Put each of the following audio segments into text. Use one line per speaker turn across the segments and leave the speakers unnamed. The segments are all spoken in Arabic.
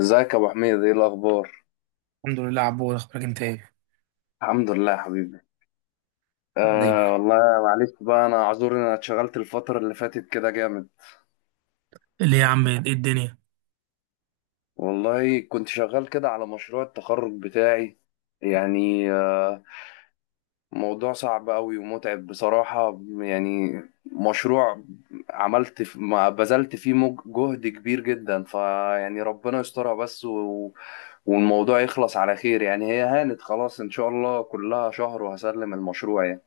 ازيك يا ابو حميد؟ ايه الاخبار؟
الحمد لله عبود، اخبارك انت ايه؟
الحمد لله يا حبيبي.
دايما.
آه والله. معلش بقى، انا اعذر ان انا اتشغلت الفتره اللي فاتت كده جامد.
ليه يا عم، ايه الدنيا؟
والله كنت شغال كده على مشروع التخرج بتاعي يعني موضوع صعب قوي ومتعب بصراحه يعني. مشروع ما بذلت فيه جهد كبير جدا، فيعني ربنا يسترها بس، والموضوع يخلص على خير يعني، هي هانت خلاص ان شاء الله، كلها شهر وهسلم المشروع يعني.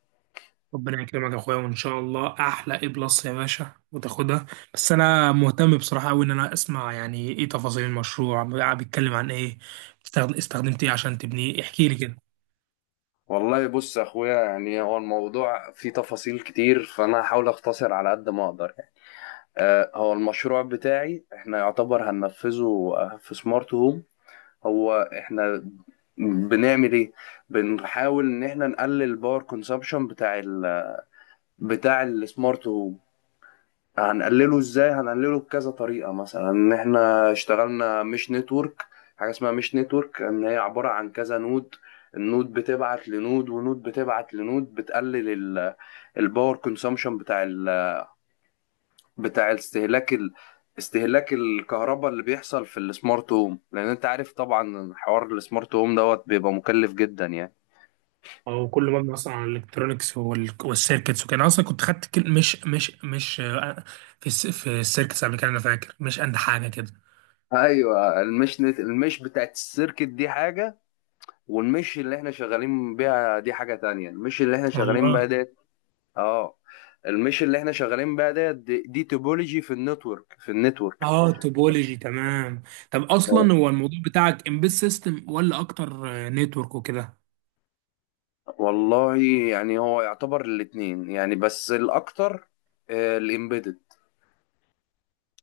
ربنا يكرمك يا اخويا وان شاء الله احلى اي بلس يا باشا وتاخدها. بس انا مهتم بصراحه قوي ان انا اسمع يعني ايه تفاصيل المشروع. بيتكلم عن ايه؟ استخدمت ايه عشان تبنيه، احكي لي كده.
والله بص يا اخويا، يعني هو الموضوع فيه تفاصيل كتير، فانا هحاول اختصر على قد ما اقدر يعني. هو المشروع بتاعي احنا يعتبر هننفذه، في سمارت هوم. هو احنا بنعمل ايه؟ بنحاول ان احنا نقلل الباور كونسبشن بتاع السمارت هوم. هنقلله ازاي؟ هنقلله بكذا طريقه، مثلا ان احنا اشتغلنا مش نتورك. حاجه اسمها مش نتورك، ان هي عباره عن كذا نود. النود بتبعت لنود، ونود بتبعت لنود، بتقلل ال- الباور كونسومشن بتاع استهلاك استهلاك الكهرباء اللي بيحصل في السمارت هوم، لان انت عارف طبعا حوار السمارت هوم دوت بيبقى مكلف جدا يعني.
او كله مبني اصلا على الالكترونكس والسيركتس، وكان اصلا كنت خدت كل مش مش مش آه، في في السيركتس قبل كده، انا فاكر مش قد حاجه كده.
ايوه، المش بتاعت السيركت دي حاجه، والمش اللي احنا شغالين بيها دي حاجة تانية. المش اللي احنا شغالين بيها
والله.
ديت. اه. المش اللي احنا شغالين بيها ديت دي توبولوجي في النتورك،
اه، توبولوجي تمام. طب
آه.
اصلا هو الموضوع بتاعك امبيد سيستم ولا اكتر نتورك وكده؟
والله يعني هو يعتبر الاتنين يعني، بس الاكتر الامبيدد.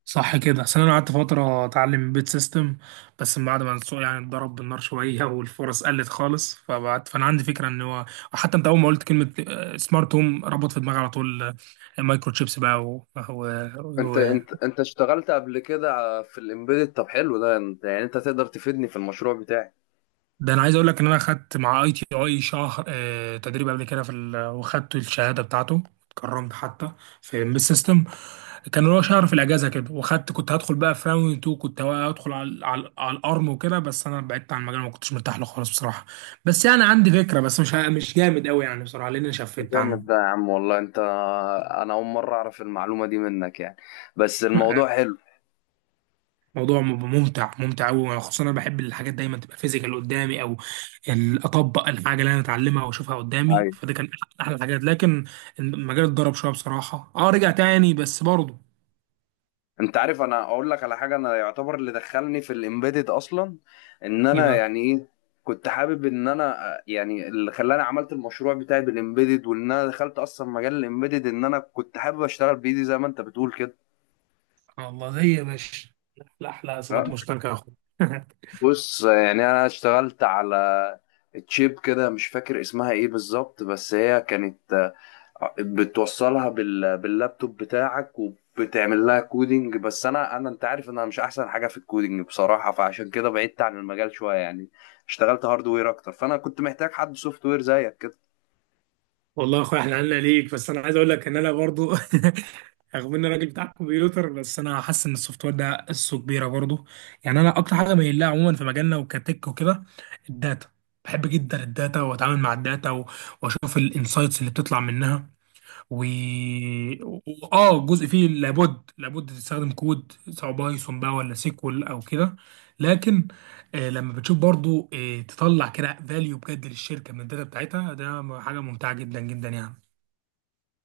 صح كده، اصل انا قعدت فتره اتعلم امبيد سيستم، بس من بعد ما السوق يعني اتضرب بالنار شويه والفرص قلت خالص، فبعد فانا عندي فكره ان هو حتى انت اول ما قلت كلمه سمارت هوم ربط في دماغي على طول مايكرو تشيبس بقى
انت انت انت اشتغلت قبل كده في الامبيدد؟ طب حلو ده، انت يعني انت تقدر تفيدني في المشروع بتاعي.
ده انا عايز اقول لك ان انا خدت مع ITI شهر تدريب قبل كده في وخدت الشهاده بتاعته، اتكرمت حتى في ام سيستم. كان هو شهر في الاجازه كده، وخدت كنت هدخل بقى في راوند 2، كنت هدخل على على الارم وكده، بس انا بعدت عن المجال ما كنتش مرتاح له خالص بصراحه. بس يعني عندي فكره، بس مش جامد قوي يعني بصراحه لان انا شفت
جامد ده
عنه.
يا عم والله. انت، انا اول مرة اعرف المعلومة دي منك يعني، بس الموضوع حلو.
موضوع ممتع ممتع قوي، خصوصا انا بحب الحاجات دايما تبقى فيزيكال قدامي، او اطبق الحاجه اللي انا اتعلمها واشوفها قدامي. فده كان احلى الحاجات، لكن المجال اتضرب شويه بصراحه. اه، رجع تاني بس برضه
انت عارف، انا اقول لك على حاجه. انا يعتبر اللي دخلني في الامبيدد اصلا، ان انا
يبقى.
يعني ايه، كنت حابب ان انا، يعني اللي خلاني عملت المشروع بتاعي بالامبيدد وان انا دخلت اصلا مجال الامبيدد، ان انا كنت حابب اشتغل بايدي زي ما انت بتقول كده.
سبحان الله، زي يا باشا. لا احلى صفات
ها.
مشتركه يا اخويا.
بص، يعني انا اشتغلت على تشيب كده مش فاكر اسمها ايه بالظبط، بس هي كانت بتوصلها باللابتوب بتاعك، وبتعمل لها كودينج. بس انا، انت عارف ان انا مش احسن حاجه في الكودينج بصراحه، فعشان كده بعدت عن المجال شويه يعني. اشتغلت هاردوير اكتر، فانا كنت محتاج حد سوفت وير زيك كده.
والله يا اخويا، احنا عنا ليك. بس انا عايز اقول لك ان انا برضو رغم اني راجل بتاع كمبيوتر بس انا حاسس ان السوفت وير ده قصه كبيره برضو يعني. انا اكتر حاجه مايل لها عموما في مجالنا وكتك وكده الداتا. بحب جدا الداتا، واتعامل مع الداتا واشوف الانسايتس اللي بتطلع منها. و و- اه، جزء فيه لابد تستخدم كود، سواء بايثون بقى ولا سيكوال او كده. لكن لما بتشوف برضو تطلع كده فاليو بجد للشركه من الداتا بتاعتها، ده حاجه ممتعه جدا جدا يعني.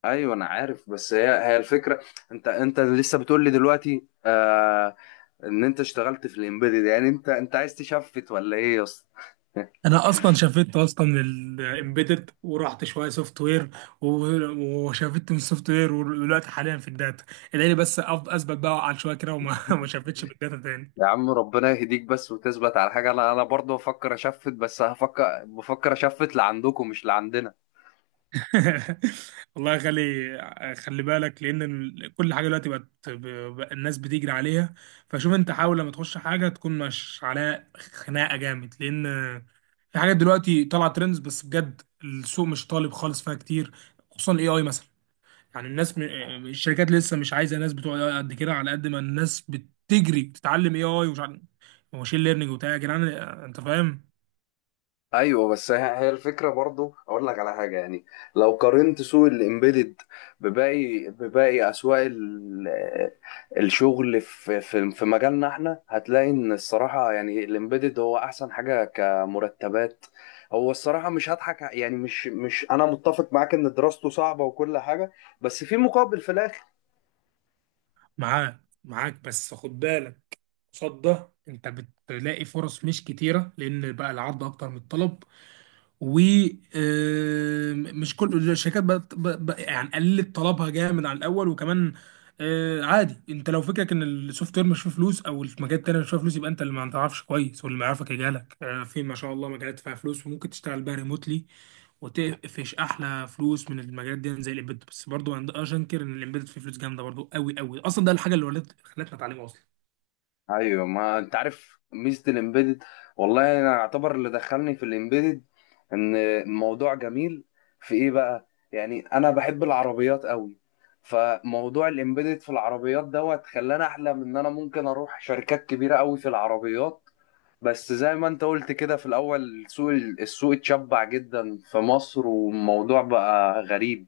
ايوه انا عارف، بس هي الفكره. انت لسه بتقول لي دلوقتي ان انت اشتغلت في الامبيدد، يعني انت عايز تشفت ولا ايه يا اسطى؟
انا اصلا شفت اصلا من الامبيدد ورحت شويه سوفت وير، وشفت من السوفت وير ودلوقتي حاليا في الداتا. ادعي لي بس اثبت بقى على شويه كده وما ما شفتش بالداتا تاني.
يا عم ربنا يهديك بس، وتثبت على حاجه. انا برضه بفكر اشفت، بس بفكر اشفت لعندكم مش لعندنا.
والله. خلي بالك لان كل حاجه دلوقتي بقت الناس بتجري عليها. فشوف انت، حاول لما تخش حاجه تكون مش عليها خناقه جامد، لان في حاجات دلوقتي طالعه ترندز بس بجد السوق مش طالب خالص فيها كتير. خصوصا الاي اي مثلا. يعني الشركات لسه مش عايزه ناس بتوع AI قد كده، على قد ما الناس بتجري تتعلم اي اي ومش عارف ماشين ليرنينج وبتاع يا جدعان، انت فاهم.
ايوه، بس هي الفكره برضو، اقول لك على حاجه يعني. لو قارنت سوق الامبيدد بباقي اسواق الشغل في مجالنا، احنا هتلاقي ان الصراحه يعني الامبيدد هو احسن حاجه كمرتبات. هو الصراحه مش هضحك ع- يعني مش انا متفق معاك ان دراسته صعبه وكل حاجه، بس في مقابل، في الاخر.
معاك معاك، بس خد بالك قصاد ده انت بتلاقي فرص مش كتيرة، لان بقى العرض اكتر من الطلب. ومش كل الشركات بقت يعني قلت طلبها جامد عن الاول. وكمان عادي، انت لو فكرك ان السوفت وير مش فيه فلوس او المجال التاني مش فيه فلوس، يبقى انت اللي ما تعرفش كويس واللي ما يعرفك يجهلك. في ما شاء الله مجالات فيها فلوس وممكن تشتغل بيها ريموتلي وتقفش احلى فلوس من المجالات دي زي الامبيدد. بس برضه عند اشنكر ان الامبيدد فيه فلوس جامده برضه قوي قوي، اصلا ده الحاجه اللي ولت خلتنا اتعلمها اصلا.
ايوه، ما انت عارف ميزه الامبيدد. والله انا اعتبر اللي دخلني في الامبيدد ان الموضوع جميل في ايه بقى؟ يعني انا بحب العربيات قوي، فموضوع الامبيدد في العربيات دوت خلاني احلم ان انا ممكن اروح شركات كبيره قوي في العربيات. بس زي ما انت قلت كده في الاول، السوق، اتشبع جدا في مصر، والموضوع بقى غريب.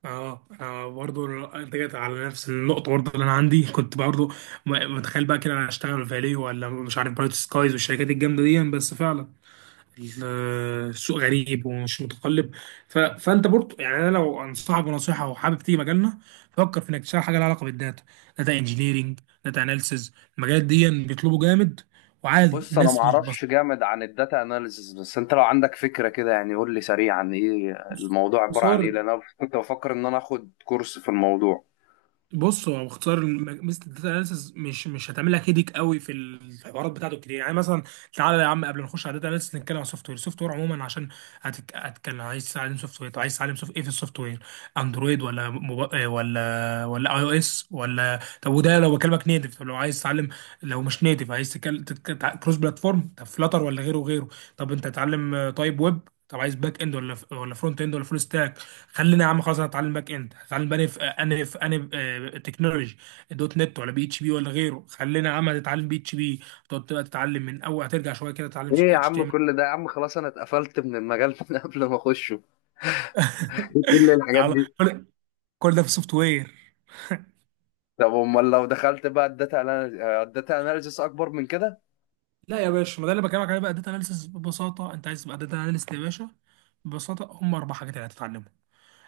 اه، انا برضه انت جيت على نفس النقطه. برضه اللي انا عندي كنت برضه متخيل بقى كده انا هشتغل فاليو ولا مش عارف برايت سكايز والشركات الجامده دي، بس فعلا ال- السوق غريب ومش متقلب. فانت برضه، يعني انا لو انصحك بنصيحه وحابب تيجي مجالنا، فكر في انك تشتغل حاجه لها علاقه بالداتا. داتا انجينيرنج، داتا اناليسز، المجالات دي بيطلبوا جامد، وعادي
بص، انا ما
الناس مش.
اعرفش جامد عن الداتا اناليسز، بس انت لو عندك فكره كده، يعني قول لي سريعا ايه الموضوع،
بس
عباره عن ايه؟ لان انا كنت بفكر ان انا اخد كورس في الموضوع.
بص، هو باختصار مثل الداتا اناليسز مش هتعمل لك، هيديك قوي في الحوارات بتاعته كتير، يعني مثلا. تعالى يا عم قبل ما نخش على الداتا اناليسز، نتكلم على السوفت وير. السوفت وير عموما، عشان هتكلم عايز تتعلم سوفت وير؟ طب عايز تتعلم ايه في السوفت وير؟ اندرويد ولا موب... آه، ولا iOS ولا؟ طب وده لو بكلمك نيتف. طب لو عايز تتعلم، لو مش نيتف عايز تتكلم كروس بلاتفورم، طب فلاتر ولا غيره وغيره. طب انت تتعلم طيب ويب، طب عايز باك اند ولا فرونت اند ولا فول ستاك؟ خلينا يا عم خلاص، انا اتعلم باك اند. هتعلم بقى في انا في تكنولوجي دوت نت ولا PHP ولا غيره. خلينا يا عم هتتعلم PHP، تقعد بقى تتعلم من اول، هترجع شويه كده تتعلم
ايه يا
اتش تي
عم
ام
كل ده؟ يا عم خلاص، انا اتقفلت من المجال من قبل ما اخشه. ايه كل الحاجات
ال
دي؟
كل كل ده في سوفت وير.
طب امال لو دخلت بقى الداتا، الداتا اناليسز اكبر من كده؟
لا يا باشا، ما ده اللي بكلمك عليه بقى داتا اناليسيس. ببساطه انت عايز تبقى داتا اناليست يا باشا، ببساطه هم اربع حاجات اللي هتتعلمهم.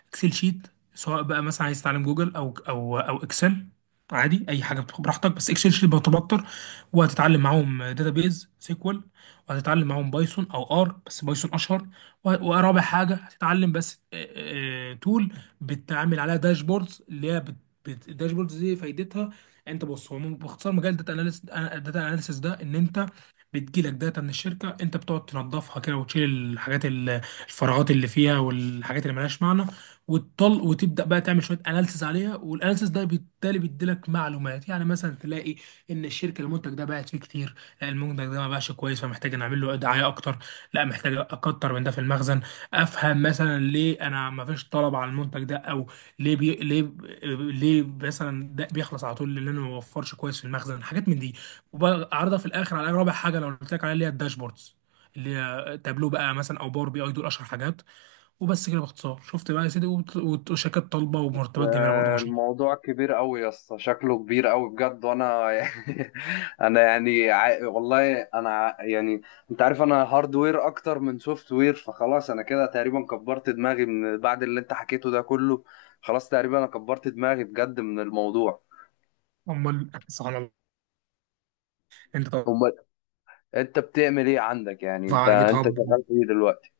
اكسل شيت، سواء بقى مثلا عايز تتعلم جوجل او اكسل، عادي اي حاجه بتاخد براحتك، بس اكسل شيت بتبقى اكتر. وهتتعلم معاهم داتابيز، سيكوال. وهتتعلم معاهم بايثون او ار، بس بايثون اشهر. ورابع حاجه هتتعلم بس تول بتعمل عليها داشبوردز اللي هي الداشبوردز دي فايدتها انت. بص، هو باختصار مجال الداتا اناليسيس، الداتا اناليسيس ده ان انت بتجيلك داتا من الشركه، انت بتقعد تنظفها كده وتشيل الحاجات الفراغات اللي فيها والحاجات اللي ملهاش معنى، وتطل وتبدا بقى تعمل شويه اناليسيس عليها، والاناليسيس ده بالتالي بيديلك معلومات. يعني مثلا تلاقي ان الشركه المنتج ده باعت فيه كتير، لا المنتج ده ما باعش كويس فمحتاج نعمل له دعايه اكتر، لا محتاج اكتر من ده في المخزن. افهم مثلا ليه انا ما فيش طلب على المنتج ده، او ليه ليه مثلا ده بيخلص على طول، لان انا ما بوفرش كويس في المخزن حاجات من دي. وبعرضها في الاخر على رابع حاجه لو قلت لك عليها، اللي هي الداشبوردز اللي هي تابلو بقى مثلا او Power BI، دول اشهر حاجات. وبس كده باختصار، شفت بقى يا سيدي؟ وشركات طالبه ومرتبات جميله برضه ما شاء الله.
الموضوع كبير قوي يا اسطى، شكله كبير قوي بجد. وانا يعني، انا يعني والله انا يعني انت عارف، انا هاردوير اكتر من سوفت وير، فخلاص انا كده تقريبا كبرت دماغي من بعد اللي انت حكيته ده كله. خلاص تقريبا انا كبرت دماغي بجد من الموضوع.
امال سبحان الله. انت طبعا
امال انت بتعمل ايه عندك يعني؟ انت
على جيت
انت
هاب.
شغال في ايه دلوقتي؟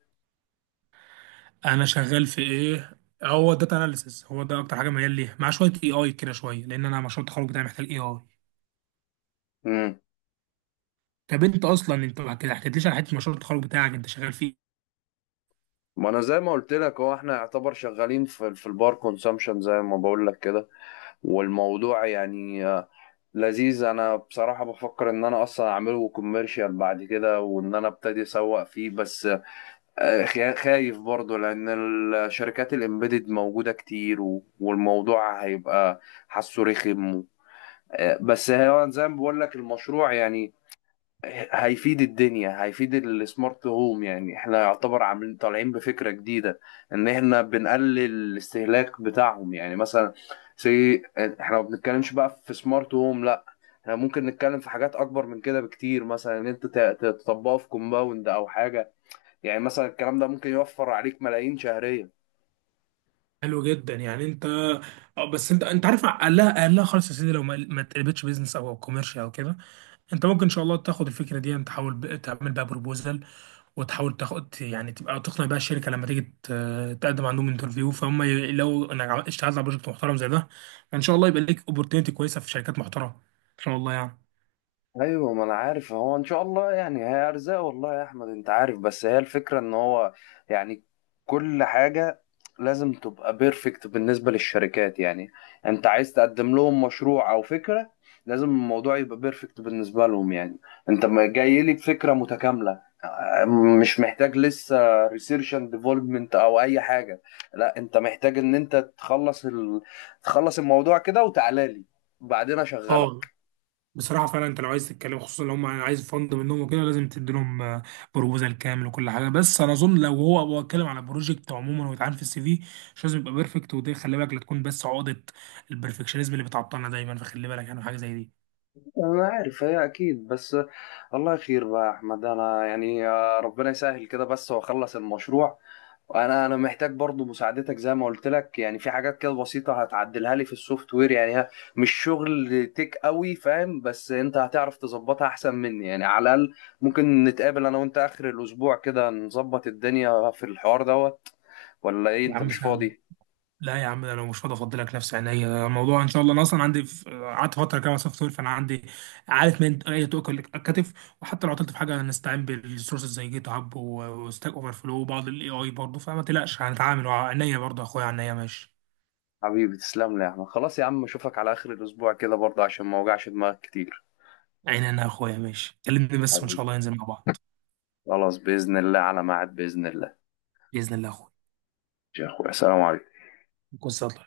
انا شغال في ايه؟ هو داتا اناليسيس، هو ده اكتر حاجه ميال ليها، مع شويه اي اي كده، شويه لان انا مشروع التخرج بتاعي محتاج اي اي.
امم
طب انت اصلا انت ما كده حكيتليش على حته مشروع التخرج بتاعك، انت شغال في.
ما انا زي ما قلت لك، هو احنا يعتبر شغالين في البار كونسامشن زي ما بقول لك كده. والموضوع يعني لذيذ. انا بصراحة بفكر ان انا اصلا اعمله كوميرشال بعد كده، وان انا ابتدي اسوق فيه، بس خايف برضه، لان الشركات الامبيدد موجودة كتير، والموضوع هيبقى حاسه رخم بس هو زي ما بقول لك، المشروع يعني هيفيد الدنيا، هيفيد السمارت هوم يعني. احنا يعتبر عاملين طالعين بفكرة جديدة، ان احنا بنقلل الاستهلاك بتاعهم. يعني مثلا سي احنا ما بنتكلمش بقى في سمارت هوم، احنا ممكن نتكلم في حاجات اكبر من كده بكتير، مثلا ان انت تطبقه في كومباوند او حاجه. يعني مثلا الكلام ده ممكن يوفر عليك ملايين شهريا.
حلو جدا، يعني انت اه. بس انت انت عارف، اقلها خالص يا سيدي، لو ما تقلبتش بيزنس او او كوميرشال او كده، انت ممكن ان شاء الله تاخد الفكره دي. انت تحاول تعمل بقى بروبوزال، وتحاول تاخد يعني تبقى تقنع بقى الشركه لما تيجي تقدم عندهم انترفيو. فهم لو انا اشتغلت على بروجكت محترم زي ده، ان شاء الله يبقى ليك اوبورتيونيتي كويسه في شركات محترمه ان شاء الله يعني.
ايوه، ما انا عارف، هو ان شاء الله يعني هي ارزاق. والله يا احمد انت عارف، بس هي الفكره ان هو يعني كل حاجه لازم تبقى بيرفكت بالنسبه للشركات يعني. انت عايز تقدم لهم مشروع او فكره، لازم الموضوع يبقى بيرفكت بالنسبه لهم يعني. انت ما جاي لي بفكره متكامله، مش محتاج لسه ريسيرش اند ديفلوبمنت او اي حاجه. لا، انت محتاج ان انت تخلص تخلص الموضوع كده، وتعالى لي بعدين اشغلك.
اه، بصراحة فعلا، انت لو عايز تتكلم خصوصا لو هم عايز فند منهم وكده، لازم تدي لهم بروبوزال كامل وكل حاجة. بس انا اظن لو هو اتكلم على بروجكت عموما ويتعامل في السي في، مش لازم يبقى بيرفكت. ودي خلي بالك، لا تكون بس عقدة البرفكشنزم اللي بتعطلنا دايما. فخلي بالك يعني حاجة زي دي.
أنا عارف هي أكيد، بس الله خير بقى يا أحمد. أنا يعني ربنا يسهل كده بس، وأخلص المشروع. أنا محتاج برضو مساعدتك زي ما قلت لك، يعني في حاجات كده بسيطة هتعدلها لي في السوفت وير يعني، مش شغل تيك قوي فاهم، بس أنت هتعرف تظبطها أحسن مني يعني على الأقل. ممكن نتقابل أنا وأنت آخر الأسبوع كده، نظبط الدنيا في الحوار دوت، ولا إيه؟
يا
أنت
عم
مش
سهل.
فاضي؟
لا يا عم، ده انا مش فاضي افضلك نفسي عينيا، ده الموضوع ان شاء الله. انا اصلا عندي، في قعدت فتره كده سوفت وير فانا عندي، عارف من اي تؤكل الكتف. وحتى لو عطلت في حاجه هنستعين بالريسورسز زي جيت هاب وستاك اوفر فلو وبعض الاي اي برضه، فما تقلقش هنتعامل عينيا برضه يا اخويا. عينيا ماشي.
حبيبي تسلم لي يا أحمد. خلاص يا عم، أشوفك على آخر الأسبوع كده برضه عشان ما أوجعش دماغك كتير.
عينيا يا اخويا ماشي، كلمني بس وان شاء الله ننزل مع بعض.
خلاص بإذن الله، على ميعاد بإذن الله.
باذن الله يا اخويا.
يا أخويا سلام عليكم.
كل سنه.